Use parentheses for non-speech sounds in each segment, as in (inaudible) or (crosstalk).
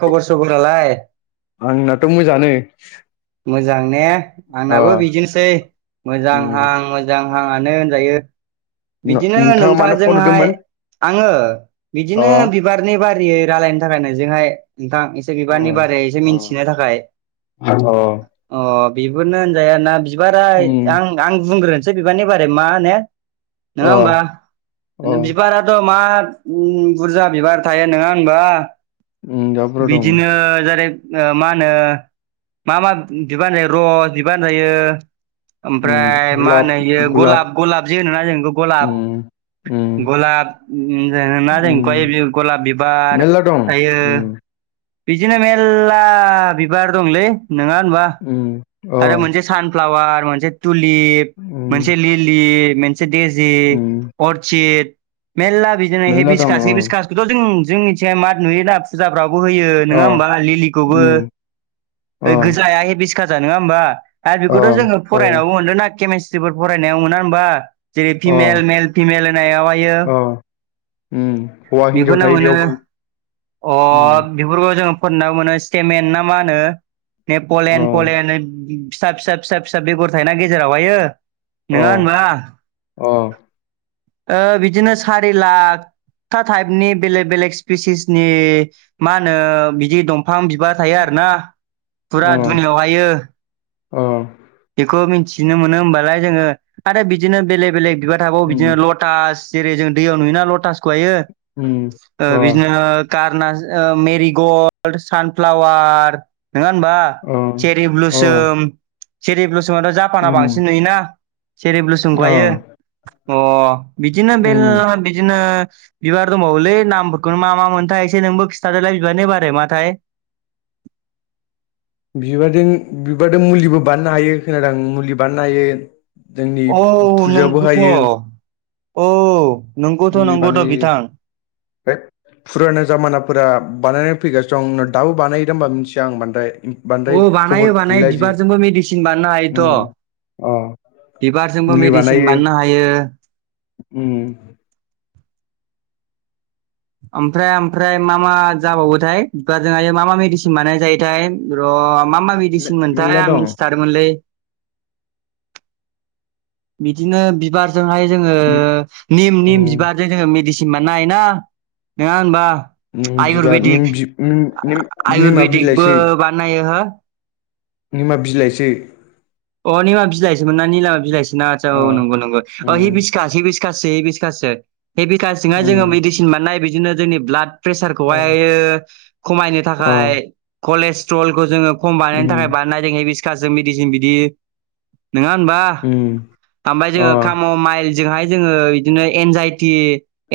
खबर सबरालाय? आंनाथ' मोजांङानो मोजां ने आंनाबो बिदिनोसै मोजां उम आं मोजां। जाङानो होनजायो बिदिनो नोंथाङा नोंथां मानो फन जोंहाय। हरदोंमोन आङो अ बिदिनो बिबारनि बारियै रायलायनो थाखाय नों बेजोंहाय नोंथां एसे अ बिबारनि बारै एसे अ मिथिनो थाखाय आं अ अ बिबोनो होनजायाना बिबाराय उम आं आं बुंग्रोनोसै बिबारनि बारै मा नो नङा अ होमबा अ बिबाराथ' मा उम बुरजा बिबार थायो नङा होनबा? उम दाबोराव दं बिदिनो जेरै ओ मा होनो मा मा बिबार जायो र' बिबार जायो उम ओमफ्राय मा गुलाब होनो इयो गुलाब गलाब गलाब जे होनोना जों इखौ गलाब उम । उम गलाब (unintelligible) जों उम गय गलाब बिबार मेरला दं थायो । उम बिदिनो मेल्ला बिबार दंलै नोङा होनबा? उम अ आरो मोनसे सानफ्लावार मोनसे टुलिप उम मोनसे लिलिप दैजि उम अर्चिड मेल्ला बिदिनो मेरला दं हेभिसकास अ हेभिसकासखौथ' जों जोंनिथियाय मा नुयोदा फुजाब ओ बो होयो अ नङा होमबाथ लिलिखौबो उम अ ओ गोजाया हेभिसकास नङा होमबा आरो अ बेखौथ' जोङो हय फरायनावौ मोनदों ना केमेस्ट्रिफोर फरायनायाव मोना होमबा जेरै अ फिमेल मेल फिमेल होननायाव हायो अ उम हौवा हिनजाव बेफोरनो थायो मोनो बेयावबो अ उम बेफोरखौ जोङो फोरनाव मोनो स्टेमेन ना मा होनो अ नेपलेण्ड पलेण्ड फिसा फिसा फिसा फिसा बेगर थायोना गेजेरावहायो अ नङा होनबा अ ओ बिदिनो सारि लाख टा टाइपनि बेलेग बेलेग स्पिसिसनि मा होनो बिदि दम फां बिबार थायो आरोना फुरा दुनियाव हायो अ खौ मिन्थिनो मोनो होमबालाय जोङो आरो बिदिनो बेलेग बेलेग बिबार थाबाव बिदिनो लटास जेरै जों दैयाव नुयोना लटासखौहायो ओ बिदिनो कारनास ओ मेरिग'ल्ड सानफ्लावार नङा होनबा चेरि ब्लुसोम चेरि ब्लुसोमथ' जापानाव बांसिन नुयोना चेरि ब्लुसोमहायो अ बिदिनो बेलला बिदिनो बिबार दंबावोलै नामफोरखौनो मा मा मोनथाय एसे नोंबो खिथादोलाय बिबारनि बारै माथाय (inaudible) बिबारजों बिबारदों मुलिबो बानायनो हायो खोनादों आं मुलि बानायनो हायो जोंनि औ नों फुजायावबो गोथ' हायो औ नंगौथ' मुलि नंगौथ' बानायो बिथां फाय फुराना जामानाफोरा बानाय फैगासि दं दाबो बानायोदा होनबा मिथिया आं बांद्राय बांद्राय अ खबर बानायो बानायो गैला इदि बिबारजोंबो मेडिसिन बानायनो हायोथ' उम अ । बिबारजोंबो मुलि मेडिसिन बानायो बानायनो हायो । उम ओमफ्राय ओमफ्राय मा मा जाबावोथाया जोंहा मा मा मेडिसिन बानाय जायोथाय रमा मा मा मे मेडिसिन मोनथाय मेल्ला आं दं मि थिथारोमोनलै बिदिनो बिबारजोंहाय जोंङो बि निम निम उम बिबारजों जोंङो मेदिसिन बानायनो हायोना थमबा नङा होनबा निम बिबार निम आयुरवेदिक बि निम निम निमा बिलाइसो आयुरवेदिकबो बानायनो हायो निमा बिलायसो अ निमा बिलाइसोमोन ना निमा बिलाइसोना आसा अ औ नंगौ नंगौ हि उम बिसका हिबिसका बिकाससो हे बिसकासो हेबिकासङाय जोंङो उम मेडिसिन मोन्नाय बिदिनो जोंनि ब्लाड अ प्रेसारखौहाय खमायनो अ थाखाय कलेस्ट्रलखौ जोंङो खम बानायनो थाखाय उम बानाय जों हे बिसकासजों मेडिसिन बिदि नोङा होनबा उम ओमबाय अ जोंङो खाम माइ जों हाय जोंङो बिदिनो एनजाइ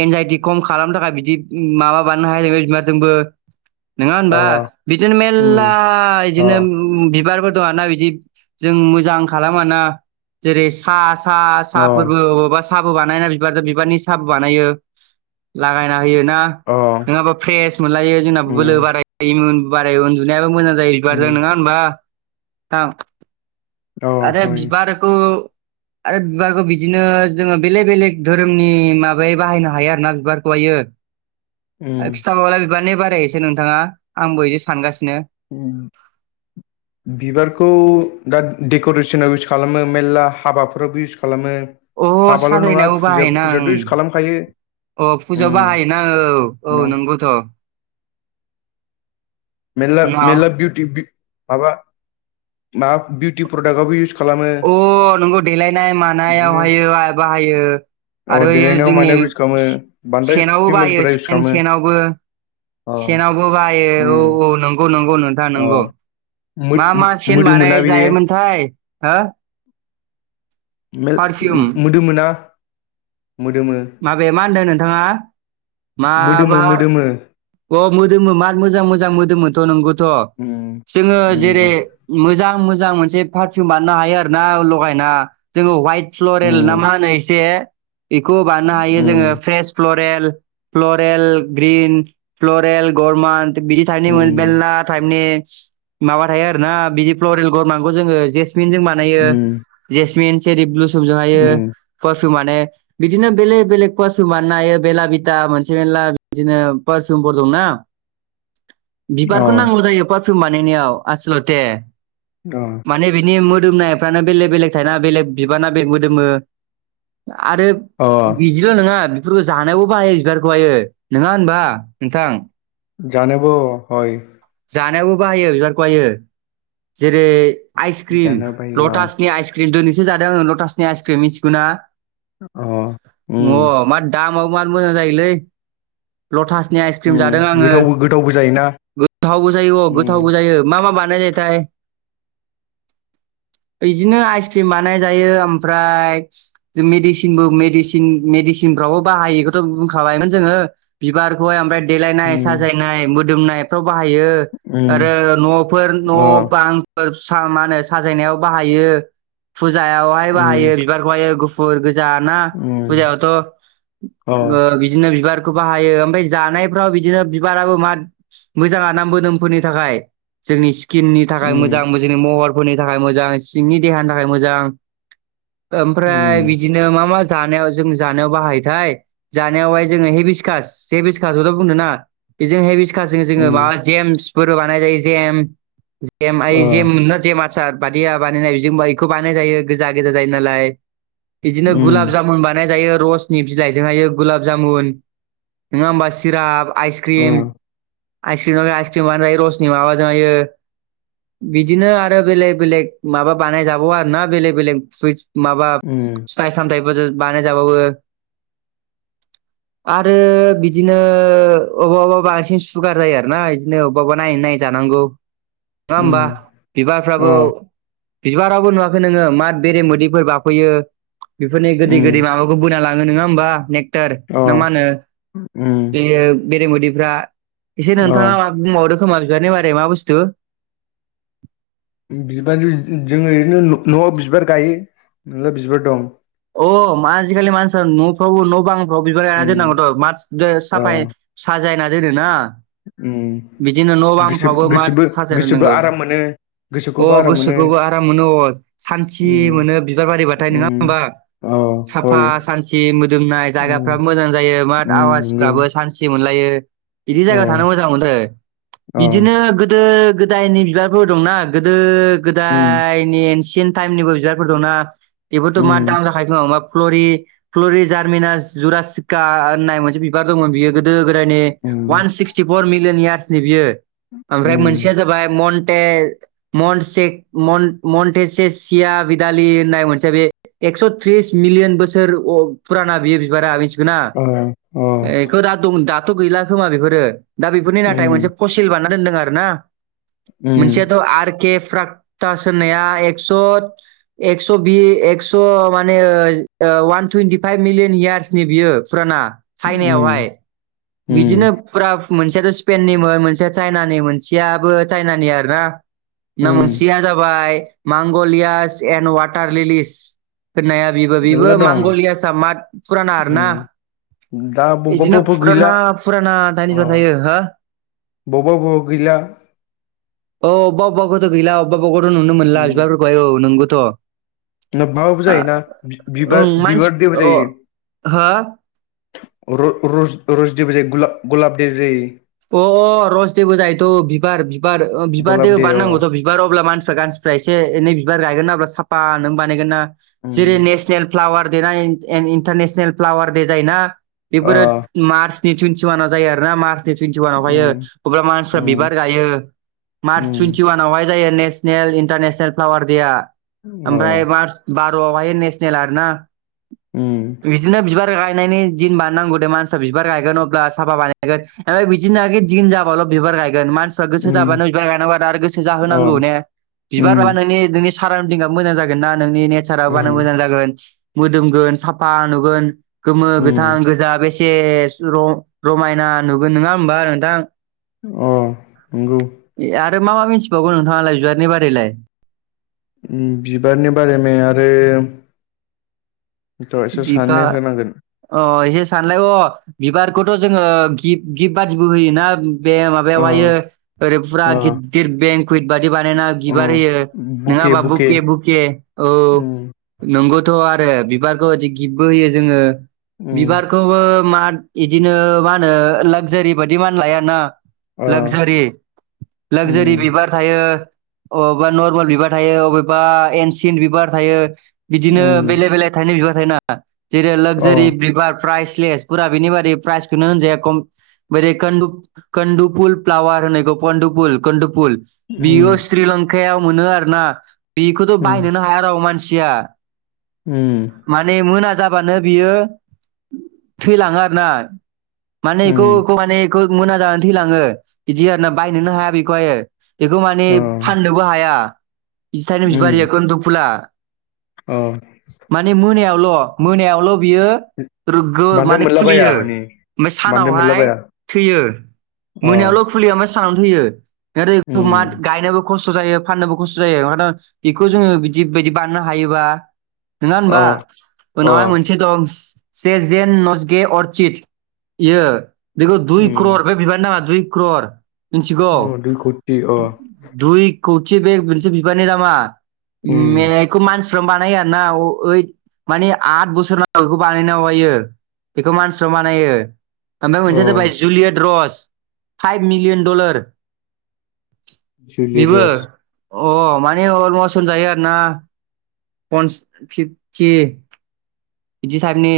एनजाइटि खम खालामनो थाखाय बि दि माबा बाननो हायो जोंबो। नोङा अ होनबा बिदिनो मेल्ला उम अ इदिनो उम-उम बिबारफोर दं ना बिदि जों मोजां खालामाना जेरै- सा-सा-सा अ फोरबो अबेबा साहाबो बानायना बिबारजों बिबारनि साहाबो बानायो लागायना। होयोना अ नङाबा फ्रेस मोनलायो जों बोलो उम बारायो उन्दुनायाबो मोजां जा जायो बिबारजों उम नोङा होनबा थां अ आरो हय बिबारखौ आरो बिबारखौ बिदिनो जोंङो बेलेग-बेलेग धोरोमनि माबायै बाहायनो हायो आरोना बिबारखौहाय यो उम आरो खिथाब्ला बिबारनि बारायनोसै नोंथाङा आंबो एसे सानगासि बिबारखौ। दा डेकरेसनाव इउस खालामो मेलला हाबाफोरावबो इउस खालामो। अ हाबाल' नङा साजायनायावबो बाहायोना फुजा-फुजायाथ इउस ओं खालामखायो। अ फुजायाव उम बाहायोना न' औ-औ नंगौथ। उनाव मेल्ला-मेल्ला बिउटि बि माबा मा बिउटि प्रदाक्ट आवबो इउस खालामो अ नंगौ देलायनाय बिदिनो मानायावहाययो आ बाहायो। अ आरो ए देलायनायाव जोंनि मानायाव इउस खालामो बांद्राय से-सेनावबो बायो फिमेलफोरा इउस सेन खालामो सेनावबो। अ सेनावबो बाहायो औ। उम औ नंगौ नंगौ नोंथां अ नंगौ मोद मा मो- मा सेन मोदोमोना बानाय बेयो जायोमोनथाय। हो? मेल पारफिउम मो-मोदोमोना। माबे मा होनदों नोंथाङा मोदोमो माबा। मोदोमो अ मोदोमो मार मोजां मोजां मोदोमोनथ नंगौथ उम जोंङो उम जेरै- मोजां मोजां मोनसे पारफिउ बानायनो हायो आरोना लगायना जोंङो वाइट उम फ्लरेल नामाहोनो एसे। बेखौ बानायनो हायो उम जोंङो फ्रेस फ्लरेल-फ्लरेल ग्रिन। फ्लरेल गरमानट बिदि थाइपनि उम मेरला टाइपनि। माबा थायो आरोना बिदि फ्लरेल गरनखौ जोंङो जेसमिन जों बानायो उम जेसमिन जेरै- ब्लुसबजों हायो उम फास माने बिदिनो बेलेक बेलेगक कवासु हायो बेला बिथा मोनसे मेरला बिदिनो फा (unintelligible) दंना अ बिबारखौ नांगौ जायो पारफिम बानायनायाव आसलथे। अ माने बिनि मो दोमनायफ्रानो बेलेग-बेलेग थायोना बेलेग बिबारना बेलेक मोदोमो। आरो अ बिदिल नोङा बेफोरखौ जानायावबो बाहाययो बिबारखौहायो। नङा होनबा? नोंथां। जानोबो अ' हय। जानायावबो बाहायो बिबारखौहाययो जेरै- आइसक्म्रि जानो बायो अ लटासनि आइसक्म्रि दो स जादों लटासनि आइसक्म्रि मिथिगौना अ उम अ' मा दा माबो माद मोजां जायोलै लटासनि आइसक्रिम उम जादों आंङो। गोथावबो गोथावबो जायोना गोथावबो जायो अ उम गोथावबो जायो मा-मा बानाय जायोथाय? (unintelligible) इदिनो आइसक्रिम बानाय जायो ओमफ्राय जों मेडिसिनबो मेडिसिन-मेडिसिन फ्रावबो बाहायो एखौथ बुंखाबायमोन जोङो बिबार खौहाय ओमफ्राय देलायनाय उम साजायनाय मोदोमनायफ्रा बाहायो उम आरो न'फोर न' अ बां । सा माहोनो साजायनायाव बाहायो फुजायावहाय उम बाहायो बिबारखौहायो गुफुर गो जाना उम फुजायावथ ओ बिदिनो बिबारखौ बाहायो ओमफाय जानायफ्राव बिदिनो बिबाराबो मा मोजां आरोना मोदोमफोरनि थाखाय जोंनि सि स्किननि थाखाय मोजां मो जोंनि महरफोरनि थाखाय मोजां सिंनि देहानि थाखाय मोजां। ओमफ्राय बिदिनो मा मा जानायाव जों जानायाव बाहायोथाय जानायावहाय जोंङो हेबिसकास हेभिसकासखौथ बुंङो ना बेजों हेभिसकास जोंङो माबा जेमस बानाय जायो जेम जेम जे ज (inaudible) आर बादिया बानायनाय बिदि बेखौ बानाय जायो गोजा गोजा जायो नालाय (inaudible) बिदिनो गलाब जामुन बानाय जायो रसनि बिलायजों हायो गलाब जामुन नङा हबा चिराप आइसक्रिम आइसक्रिम (unintelligible) बिदिनो आरो बेलेक बेलेक माबा बानायजाबाव आरो ना बेलेक बेलेग फुइस माबा फिथाइ सामथायफोरजों बानायजाबावो (inaudible) आरो बिदिनो अबेबा अबा बांसिन सुगार जायो आरो ना इदिनो अबेबा अबेबा नायै नायै जानांगौ नङा हबा बिबारफ्राबो (inaudible) बिबारावबो नुआखै नोंङो माद बेरे बिदैफोर बाफैयो बेफोरनि गोदै गोदै माबाखौ बोना लांङो नङा होमबा नेक्टार न बेयो बेरेमोदैफ्रा एसे नोंथाङा मा बुंबावदों खोमा बिबारनि बारै मा बुस्थु (inaudible) बिबालै (unintelligible) न आव बिबार गायो अ मा आजि खालि मानसिफोरा न बां बिबार गाइनाय उम दोननांगौथ मास्क औ साफाय साजायना दोनो ना उम बिदिनो न गोसो बांफ्रावबो मा गोसोबो साजायनो गोसोबो नांगौ आराम मोनो अ गोसोखौबो आराम गोसो मोनो बेखौबो आराम मोनो आं सानथि उम मोनो बिबार बारिबाथाय नोंङा उम होमबा औ साफा हय सान्थि मोदोमनाय उम जायगाफोराबो मोजां जायो बाथ उम नंगौ आवासि बि अ जाया थ मोजां मोनदों अ बिदिनो गोदो गोदायनि बिबारफोर दंनाा गोदो उम गोदाय टाइमनिबो बिारफोर दंना बेबोथ उम मा दाम जाखायो फ्लरि उम (unintelligible) वान सिक्सटिफर उम (unintelligible) मनटेसे सिया (unintelligible) एस' थ्रिस मिलियन बसोर अ पुराना बे बिबारा (inaudible) अ अ बेखौ दा दं द दाथ' गैला खोमा बेफोरो दा बेफोरनि नाथाय मोनसे उम फसिल बानना दोनदों उम मोनसेयाथ' आर केफ प्र होननाय बि (unintelligible) स' माने वान थुइन्टि फाइभ मिलियन यार्सनि बियो फुराना (inaudible) उम चाइनायावहाय बिदिनो उम फुरा (inaudible) मोनसेयाथ' स्पेननिमोन मोनसेया चाइनानि मोनसेयाबो चाइनानि आर ना (inaudible) ना उम मोनसेया (unintelligible) होननाया बेबो मेरला दं उम (unintelligible) दा बबेबा बिदिनो बबेबा फुराना गैला फुराना दाइनिब थायो हो बबाव ब गैला औ अबेबा अबेबखौथ' गैला अबेब बबेबखौथ' नु मोनला बिबायार ब औ नोंगौथ' न माबाबो जायोना ओं बिबार मानसि बिबार अ देबो जायो हो र रज रस देबो जायो गुलाब दे जायो अ अ रसदेबो जायोथ' बिबार बिबार बिबार गलाब देबो दे अ बाननांगौथ' बिबार अब्ला मानसिफ्रा गानस एसे एनै बिबार गायगोन ना साफा नों बानायगोन ना जेरै उम नेसनेल फ्लावार दा इन्टारनेसनेल फ्लावार दे जायोना अ बेफोरो मार्च तुइन्टि वान जायोना मार्स तुयथि अनाव हायो उम अब्ला मानसिफोरा उम बिबार गायो मारच उम तुयथि अवानाव जायो नेसनेल, इनटारनेसनेल फ्लाउवार देया अ ओमफ्राय मार्स बेवहाय नेसनेल आरोना उम बिदिनो बिबिार बिबार गायनायनि दिन बानायनांगौ दे मानसिया बिबार गायगोन अब्ला साफा बानायगोन ओमफ्राय बिदिनो (unintelligible) दिन जाब्ला ल' बिबार गायगोन मान गोसो जाबा उम नों बिबार गायनांगा आरो गोसो अ जाहोनांगौ ने बिबार बा उम नोंनि नोंनि सारन्दिंआ मोजां जागोन नोंनि नेचारा बानो उम मोजां जागोन मोदोमगोन साफा नुगोन गोमो, गोथां, उम गोजा बेसे रमायना नुगोन नङा हबा नोंथां अ नंगौ आरो मा मा मिन्थिबावगौ नोंथाङालाय जुहादनि बारैलाय बिबारनि बारै म आरो थ' एसे साननो बिबार होनांगोन अ एसे सानलाय अ बिबारखौथ' जोङो गि गिफ्ट बादिबो होयोना बे माबायावहायो अ ओरै फुरा अ गिद - गिद बेंकुइट बायदि बानायना अ बिबार होयो नङाबा बुके - बुके औ उम नंगौ थ आरो बिबारखौ गिप्तबो होयो जोङो उम बिबारखौबो मा बिदिनो मा होनो लाक्जारि बायदि मा लायाना अ लाक्जारि - लाक्जारि उम बिबार थायो अबेबा नर्मेल बिबार थायो अबेबा एनसिन्ट बिबार थायो बिदिनो उम बेले -बेले थाइननाय बिबार थायनाङा जेरै अ लाक्जारि बिबार प्राइज स्लेस फुरा बेनि बादि प्राइजखौनो होनजाया खम ब क कदु फुल फ्लावारहोनायखौ ग पदु फुल कदुफुल उम बियो श्रीलंकायाव मोनो आरोना बेखौथ' उम बायनोनो हाया राव मानसि दुसिया उम माने मोना जाबानो बियो थैलाङो आरो ना माने बेखौ उम बेखौ माने बेखौ मोनां जानानै थैलाङो बिदि आर ना बायनोनो हाया बेखौहायो बेखौ माने अ फाननोबो हाया बिसानो बिबार इयो‌ खनदु फुला औ मोनायावल'- मोनायावल' बियो रोगो बांद्राय माने मोनलाबाया खुलियो माने बांद्राय सानावहाय मोनलाबाया थैयो अ मोनायावल' फुलिया म थानानै थैयो म उम गायनोबो खस्थ' जायो फाननोबो खस्थ' जायो ओंनो बेखौ जोङो बिदि बदि बानायनो हायोबा नङा अ होनबा अ उनावहाय मोनसे दं से जेन नसगे अरसिड इयो बेखौ दुइ उम क्रर बे बिबार नाङा दुइ क्रर मिथिगौ अ दुइ कौटि अ दुइ खौथि बेग बिसे बिबारनि दामा उम म बेखौ मानसिफ्रानो बानायो आर ना ओइद मानि आद बोसोरनाव बेखौ बानायना होयो बेखौ मानसिफ्रा बानायो ओमफ्राय अ मोनसेया जाबाय जुलियेट रस फाइभ मिलियन डलार जुलिइद बेबो दस अ माने अलमस्ट होनजायो आरो ना (inaudible) थि बिदि थाइफनि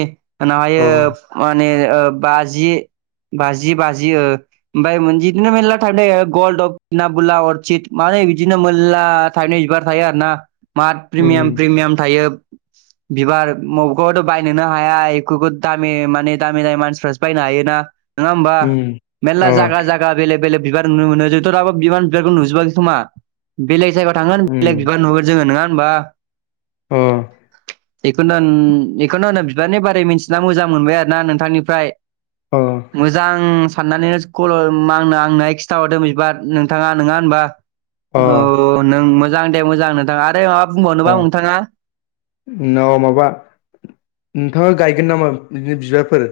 अ उनावहायो माने ओ बाजि बाजि, बाजि ओ ओमफाय मोनजि बिदिनो मेरला थायफनि ओ गल्ड अफना बुलाव अरसिद मा नै बिदिनो मेलला थाइपनि बिबार थायो आरो ना मा उम प्रिमियाम प्रिमियाम थायो बिबार बबेखौथ' बायनोनो हाया (inaudible) दामि माने दामि दामि मानसिफ्रासो बायनो हायोना। नङा होमबा उम मेल्ला अ जागा जागा बेलेग - बेलग बिबार नुनो मोनो जोंथ' दाबो बिबार बिबारखौ नुजोबाखै खोमा बेलेग जायगा थांगोन बेलेग उम बिबार नुगोन जोङो नोङा होमबा ओ । बेखौनथन बेखौनो होनो बिबारनि बारै मिथिना मोजां मोनबाय आरो ना नोंथांनिफ्राय अ । मोजां साननानैनो (unintelligible) आंनो खिन्थाहरदों बिबार नोंथाङा नङा होनबा? अ औ नों मोजां दे मोजां नोंथाङा आरो माबा बुंबावनोबा नोंथाङा? नाव माबा नोंथाङा गायगोन नामा बिदिनो बिबारफोर?